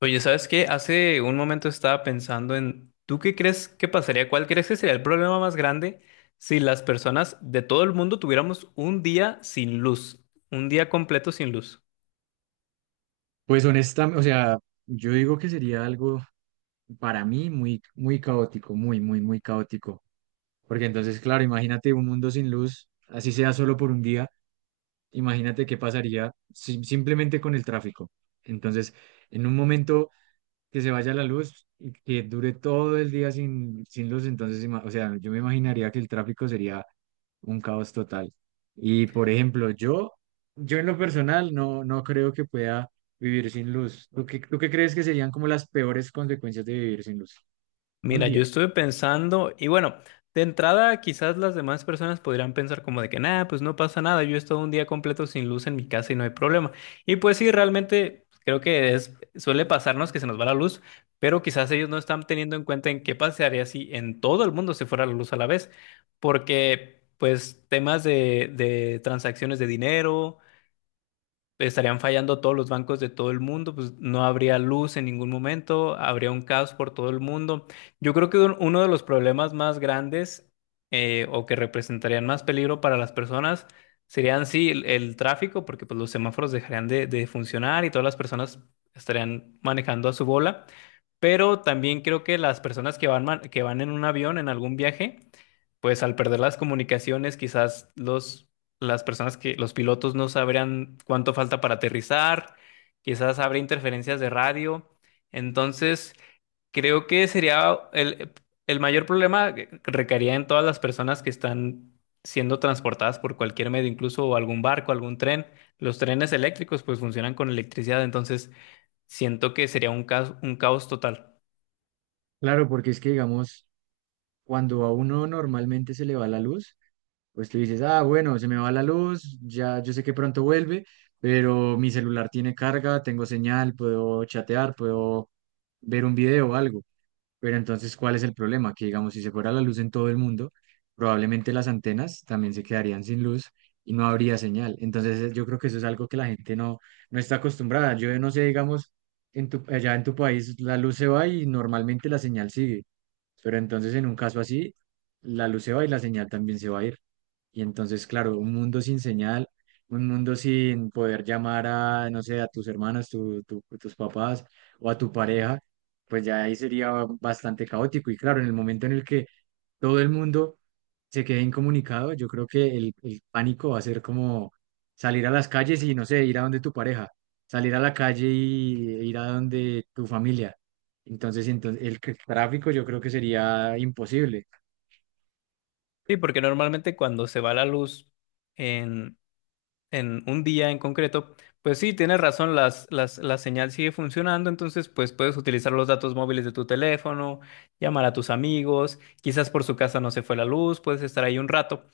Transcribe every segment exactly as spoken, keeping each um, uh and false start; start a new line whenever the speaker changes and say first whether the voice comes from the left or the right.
left: Oye, ¿sabes qué? Hace un momento estaba pensando en, ¿tú qué crees que pasaría? ¿Cuál crees que sería el problema más grande si las personas de todo el mundo tuviéramos un día sin luz? Un día completo sin luz.
right: Pues honestamente, o sea, yo digo que sería algo para mí muy, muy caótico, muy, muy, muy caótico. Porque entonces, claro, imagínate un mundo sin luz, así sea solo por un día, imagínate qué pasaría si- simplemente con el tráfico. Entonces, en un momento que se vaya la luz y que dure todo el día sin, sin luz, entonces, ima- o sea, yo me imaginaría que el tráfico sería un caos total. Y, por ejemplo, yo, yo en lo personal no, no creo que pueda vivir sin luz. ¿Tú qué, tú qué crees que serían como las peores consecuencias de vivir sin luz? Un
left: Mira, yo
right: día.
left: estuve pensando, y bueno, de entrada quizás las demás personas podrían pensar como de que nada, pues no pasa nada, yo he estado un día completo sin luz en mi casa y no hay problema. Y pues sí, realmente creo que es, suele pasarnos que se nos va la luz, pero quizás ellos no están teniendo en cuenta en qué pasaría si en todo el mundo se fuera la luz a la vez, porque pues temas de, de transacciones de dinero estarían fallando todos los bancos de todo el mundo, pues no habría luz en ningún momento, habría un caos por todo el mundo. Yo creo que un- uno de los problemas más grandes, eh, o que representarían más peligro para las personas, serían sí el, el tráfico, porque pues los semáforos dejarían de, de funcionar y todas las personas estarían manejando a su bola. Pero también creo que las personas que van, man- que van en un avión, en algún viaje, pues al perder las comunicaciones, quizás los las personas que los pilotos no sabrían cuánto falta para aterrizar, quizás habrá interferencias de radio. Entonces, creo que sería el, el mayor problema que recaería en todas las personas que están siendo transportadas por cualquier medio, incluso algún barco, algún tren. Los trenes eléctricos pues funcionan con electricidad, entonces siento que sería un caos, un caos total.
right: Claro, porque es que, digamos, cuando a uno normalmente se le va la luz, pues tú dices, ah, bueno, se me va la luz, ya yo sé que pronto vuelve, pero mi celular tiene carga, tengo señal, puedo chatear, puedo ver un video o algo. Pero entonces, ¿cuál es el problema? Que digamos, si se fuera la luz en todo el mundo, probablemente las antenas también se quedarían sin luz y no habría señal. Entonces, eh, yo creo que eso es algo que la gente no, no está acostumbrada. Yo no sé, digamos, en tu, allá en tu país la luz se va y normalmente la señal sigue. Pero entonces, en un caso así, la luz se va y la señal también se va a ir. Y entonces, claro, un mundo sin señal, un mundo sin poder llamar a, no sé, a tus hermanos, tu- tu- tus papás o a tu pareja pues ya ahí sería bastante caótico. Y claro, en el momento en el que todo el mundo se quede incomunicado, yo creo que el, el pánico va a ser como salir a las calles y, no sé, ir a donde tu pareja, salir a la calle y ir a donde tu familia. Entonces, entonces el c- tráfico yo creo que sería imposible.
left: Sí, porque normalmente cuando se va la luz en un día en concreto, pues sí, tienes razón, las, las, la señal sigue funcionando, entonces pues puedes utilizar los datos móviles de tu teléfono, llamar a tus amigos, quizás por su casa no se fue la luz, puedes estar ahí un rato,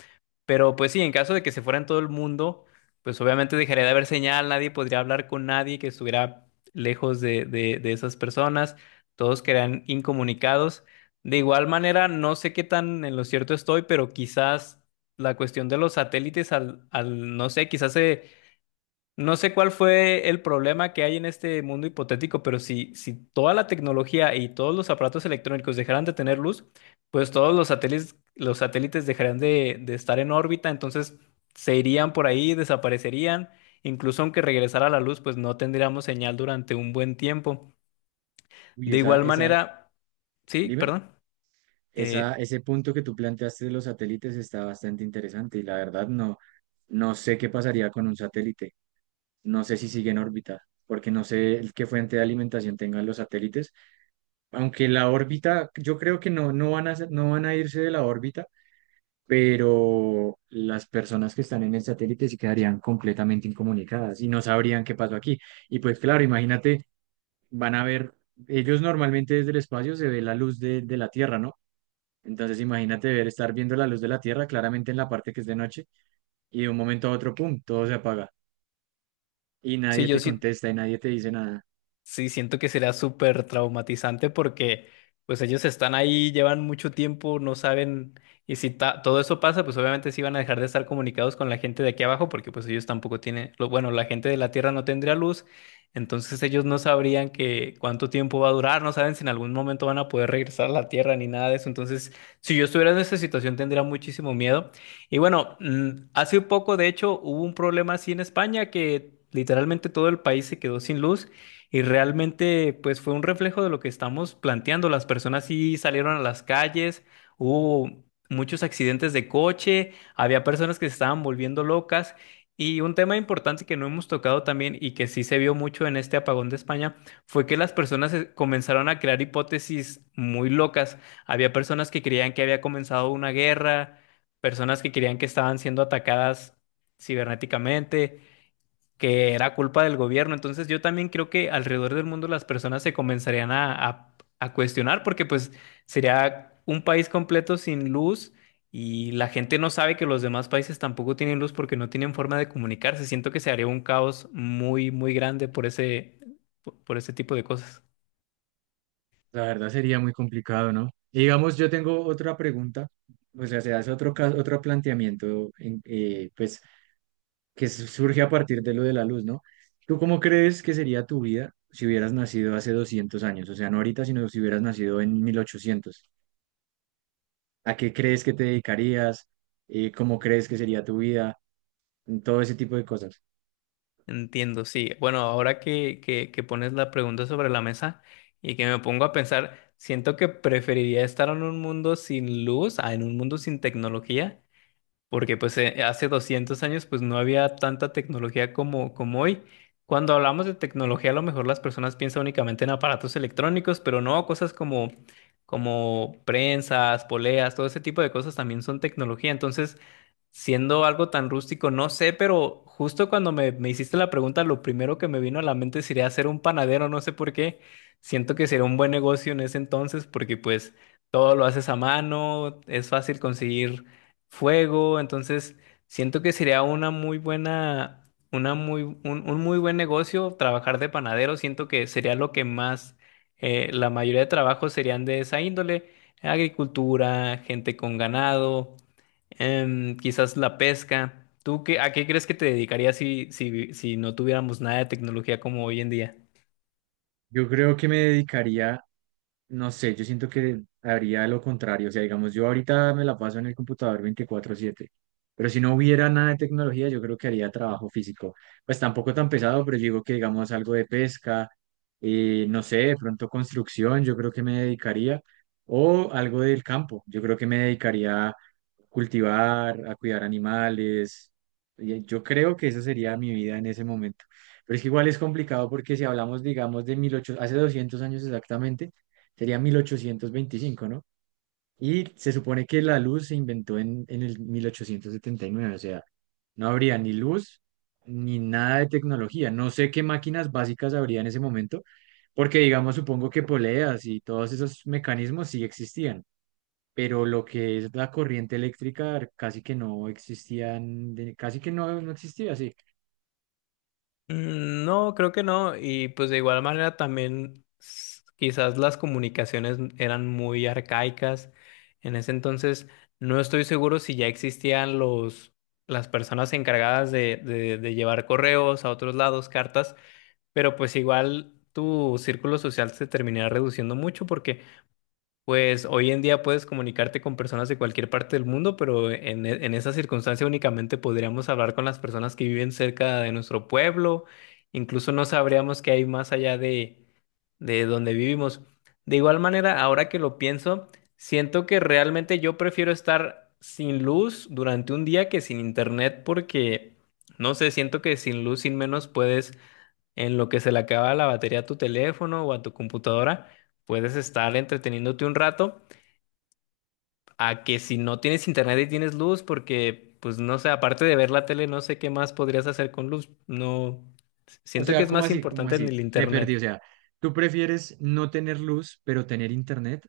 left: pero pues sí, en caso de que se fuera en todo el mundo, pues obviamente dejaría de haber señal, nadie podría hablar con nadie que estuviera lejos de, de, de esas personas, todos quedarían incomunicados. De igual manera, no sé qué tan en lo cierto estoy, pero quizás la cuestión de los satélites al, al no sé, quizás se, no sé cuál fue el problema que hay en este mundo hipotético, pero si, si toda la tecnología y todos los aparatos electrónicos dejaran de tener luz, pues todos los satélites, los satélites dejarían de, de estar en órbita, entonces se irían por ahí, desaparecerían, incluso aunque regresara la luz, pues no tendríamos señal durante un buen tiempo.
right: Y
left: De
right: esa,
left: igual
right: esa,
left: manera, sí,
right: dime,
left: perdón,
right: esa,
left: eh,
right: ese punto que tú planteaste de los satélites está bastante interesante y la verdad no, no sé qué pasaría con un satélite. No sé si sigue en órbita, porque no sé el qué fuente de alimentación tengan los satélites. Aunque la órbita, yo creo que no, no van a, ser- no van a irse de la órbita, pero las personas que están en el satélite sí quedarían completamente incomunicadas y no sabrían qué pasó aquí. Y pues claro, imagínate, van a ver, ellos normalmente desde el espacio se ve la luz de, de la Tierra, ¿no? Entonces imagínate ver, estar viendo la luz de la Tierra claramente en la parte que es de noche y de un momento a otro, ¡pum!, todo se apaga y
left: sí,
right: nadie
left: yo
right: te
left: sí.
right: contesta y nadie te dice nada.
left: Sí, siento que será súper traumatizante porque pues ellos están ahí, llevan mucho tiempo, no saben, y si ta- todo eso pasa, pues obviamente sí van a dejar de estar comunicados con la gente de aquí abajo porque pues ellos tampoco tienen, lo, bueno, la gente de la Tierra no tendría luz, entonces ellos no sabrían que cuánto tiempo va a durar, no saben si en algún momento van a poder regresar a la Tierra ni nada de eso, entonces si yo estuviera en esa situación tendría muchísimo miedo. Y bueno, mm, hace poco de hecho hubo un problema así en España que literalmente todo el país se quedó sin luz. Y realmente, pues fue un reflejo de lo que estamos planteando. Las personas sí salieron a las calles, hubo muchos accidentes de coche, había personas que se estaban volviendo locas. Y un tema importante que no hemos tocado también y que sí se vio mucho en este apagón de España fue que las personas, eh, comenzaron a crear hipótesis muy locas. Había personas que creían que había comenzado una guerra, personas que creían que estaban siendo atacadas cibernéticamente, que era culpa del gobierno. Entonces yo también creo que alrededor del mundo las personas se comenzarían a, a- a cuestionar, porque pues sería un país completo sin luz y la gente no sabe que los demás países tampoco tienen luz porque no tienen forma de comunicarse. Siento que se haría un caos muy, muy grande por ese, por por ese tipo de cosas.
right: La verdad sería muy complicado, ¿no? Y digamos, yo tengo otra pregunta, o sea, se hace otro caso, otro planteamiento, en- eh, pues, que su- surge a partir de lo de la luz, ¿no? ¿Tú cómo crees que sería tu vida si hubieras nacido hace doscientos años? O sea, no ahorita, sino si hubieras nacido en mil ochocientos. ¿A qué crees que te dedicarías? Eh, ¿cómo crees que sería tu vida? Todo ese tipo de cosas.
left: Entiendo, sí. Bueno, ahora que, que, que pones la pregunta sobre la mesa y que me pongo a pensar, siento que preferiría estar en un mundo sin luz, a en un mundo sin tecnología, porque pues eh, hace doscientos años pues no había tanta tecnología como, como hoy. Cuando hablamos de tecnología, a lo mejor las personas piensan únicamente en aparatos electrónicos, pero no, cosas como, como prensas, poleas, todo ese tipo de cosas también son tecnología. Entonces, siendo algo tan rústico, no sé, pero justo cuando me, me hiciste la pregunta, lo primero que me vino a la mente sería hacer un panadero, no sé por qué. Siento que sería un buen negocio en ese entonces porque pues todo lo haces a mano, es fácil conseguir fuego, entonces siento que sería una muy buena, una muy, un, un muy buen negocio trabajar de panadero, siento que sería lo que más, eh, la mayoría de trabajos serían de esa índole, agricultura, gente con ganado. Em, quizás la pesca. ¿Tú qué, a qué crees que te dedicarías si, si, si no tuviéramos nada de tecnología como hoy en día?
right: Yo creo que me dedicaría, no sé, yo siento que haría lo contrario. O sea, digamos, yo ahorita me la paso en el computador veinticuatro siete, pero si no hubiera nada de tecnología, yo creo que haría trabajo físico. Pues tampoco tan pesado, pero yo digo que, digamos, algo de pesca, eh, no sé, de pronto construcción, yo creo que me dedicaría, o algo del campo, yo creo que me dedicaría a cultivar, a cuidar animales. Y yo creo que esa sería mi vida en ese momento. Pero es que igual es complicado porque si hablamos, digamos, de mil ochocientos, hace doscientos años exactamente, sería mil ochocientos veinticinco, ¿no? Y se supone que la luz se inventó en, en el mil ochocientos setenta y nueve, o sea, no habría ni luz ni nada de tecnología. No sé qué máquinas básicas habría en ese momento, porque, digamos, supongo que poleas y todos esos mecanismos sí existían, pero lo que es la corriente eléctrica casi que no existían, de- casi que no, no existía, sí.
left: Mm, No, creo que no. Y pues de igual manera también s- quizás las comunicaciones eran muy arcaicas. En ese entonces no estoy seguro si ya existían los, las personas encargadas de, de, de llevar correos a otros lados, cartas, pero pues igual tu círculo social se terminará reduciendo mucho porque... Pues hoy en día puedes comunicarte con personas de cualquier parte del mundo, pero en, e- en esa circunstancia únicamente podríamos hablar con las personas que viven cerca de nuestro pueblo, incluso no sabríamos qué hay más allá de, de donde vivimos. De igual manera, ahora que lo pienso, siento que realmente yo prefiero estar sin luz durante un día que sin internet, porque no sé, siento que sin luz, sin menos puedes, en lo que se le acaba la batería a tu teléfono o a tu computadora, puedes estar entreteniéndote un rato, a que si no tienes internet y tienes luz, porque pues no sé, aparte de ver la tele, no sé qué más podrías hacer con luz. No,
right: O
left: siento que
right: sea,
left: es
right: ¿cómo
left: más
right: así? ¿Cómo
left: importante en
right: así?
left: el
right: Me
left: internet.
right: perdí. O sea, ¿tú prefieres no tener luz, pero tener internet?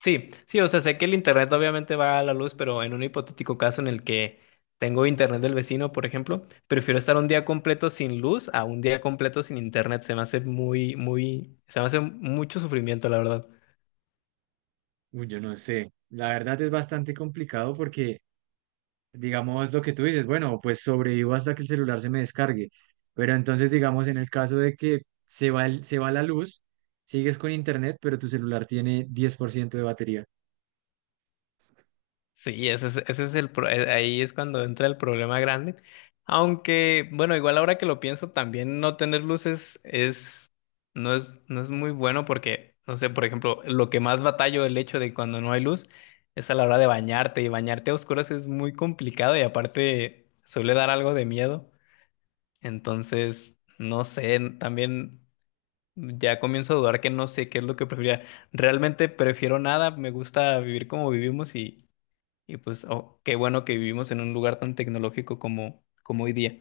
left: Sí, sí, o sea, sé que el internet obviamente va a la luz, pero en un hipotético caso en el que tengo internet del vecino, por ejemplo, prefiero estar un día completo sin luz a un día completo sin internet. Se me hace muy, muy, se me hace mucho sufrimiento, la verdad.
right: Uy, yo no sé. La verdad es bastante complicado porque, digamos, lo que tú dices, bueno, pues sobrevivo hasta que el celular se me descargue. Pero entonces, digamos, en el caso de que se va, el- se va la luz, sigues con internet, pero tu celular tiene diez por ciento de batería.
left: Sí, ese es, ese es el pro- eh, ahí es cuando entra el problema grande. Aunque, bueno, igual ahora que lo pienso, también no tener luces es no es no es muy bueno porque, no sé, por ejemplo, lo que más batallo el hecho de cuando no hay luz es a la hora de bañarte, y bañarte a oscuras es muy complicado y aparte suele dar algo de miedo. Entonces, no sé, también ya comienzo a dudar que no sé qué es lo que preferiría. Realmente prefiero nada, me gusta vivir como vivimos y pues, oh, qué bueno que vivimos en un lugar tan tecnológico como, como hoy día.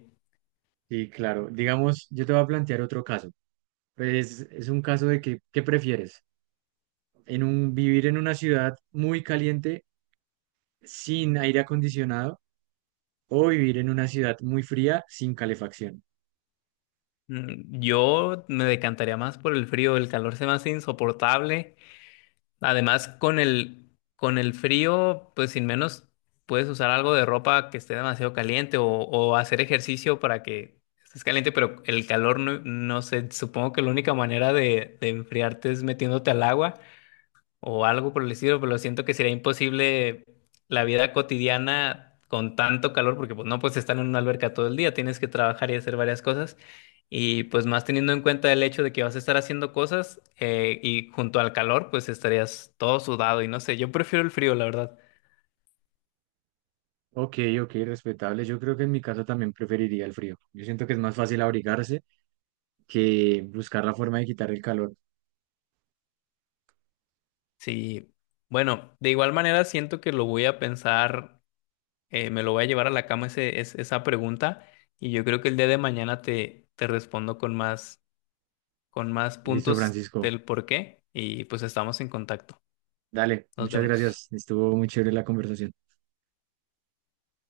right: Y claro, digamos, yo te voy a plantear otro caso. Pues es un caso de que, ¿qué prefieres? En un, vivir en una ciudad muy caliente sin aire acondicionado o vivir en una ciudad muy fría sin calefacción.
left: Mm, Yo me decantaría más por el frío, el calor se me hace insoportable. Además, con el, con el frío, pues sin menos puedes usar algo de ropa que esté demasiado caliente, o, o hacer ejercicio para que estés caliente, pero el calor no, no sé, supongo que la única manera de, de enfriarte es metiéndote al agua o algo por el estilo, pero siento que sería imposible la vida cotidiana con tanto calor, porque pues no, pues estar en una alberca todo el día, tienes que trabajar y hacer varias cosas. Y pues más teniendo en cuenta el hecho de que vas a estar haciendo cosas, eh, y junto al calor, pues estarías todo sudado y no sé, yo prefiero el frío, la verdad.
right: Ok, ok, respetable. Yo creo que en mi caso también preferiría el frío. Yo siento que es más fácil abrigarse que buscar la forma de quitar el calor.
left: Sí, bueno, de igual manera siento que lo voy a pensar, eh, me lo voy a llevar a la cama ese, es- esa pregunta y yo creo que el día de mañana te, te respondo con más, con más
right: Listo,
left: puntos
right: Francisco.
left: del por qué, y pues estamos en contacto.
right: Dale,
left: Nos
right: muchas
left: vemos.
right: gracias. Estuvo muy chévere la conversación.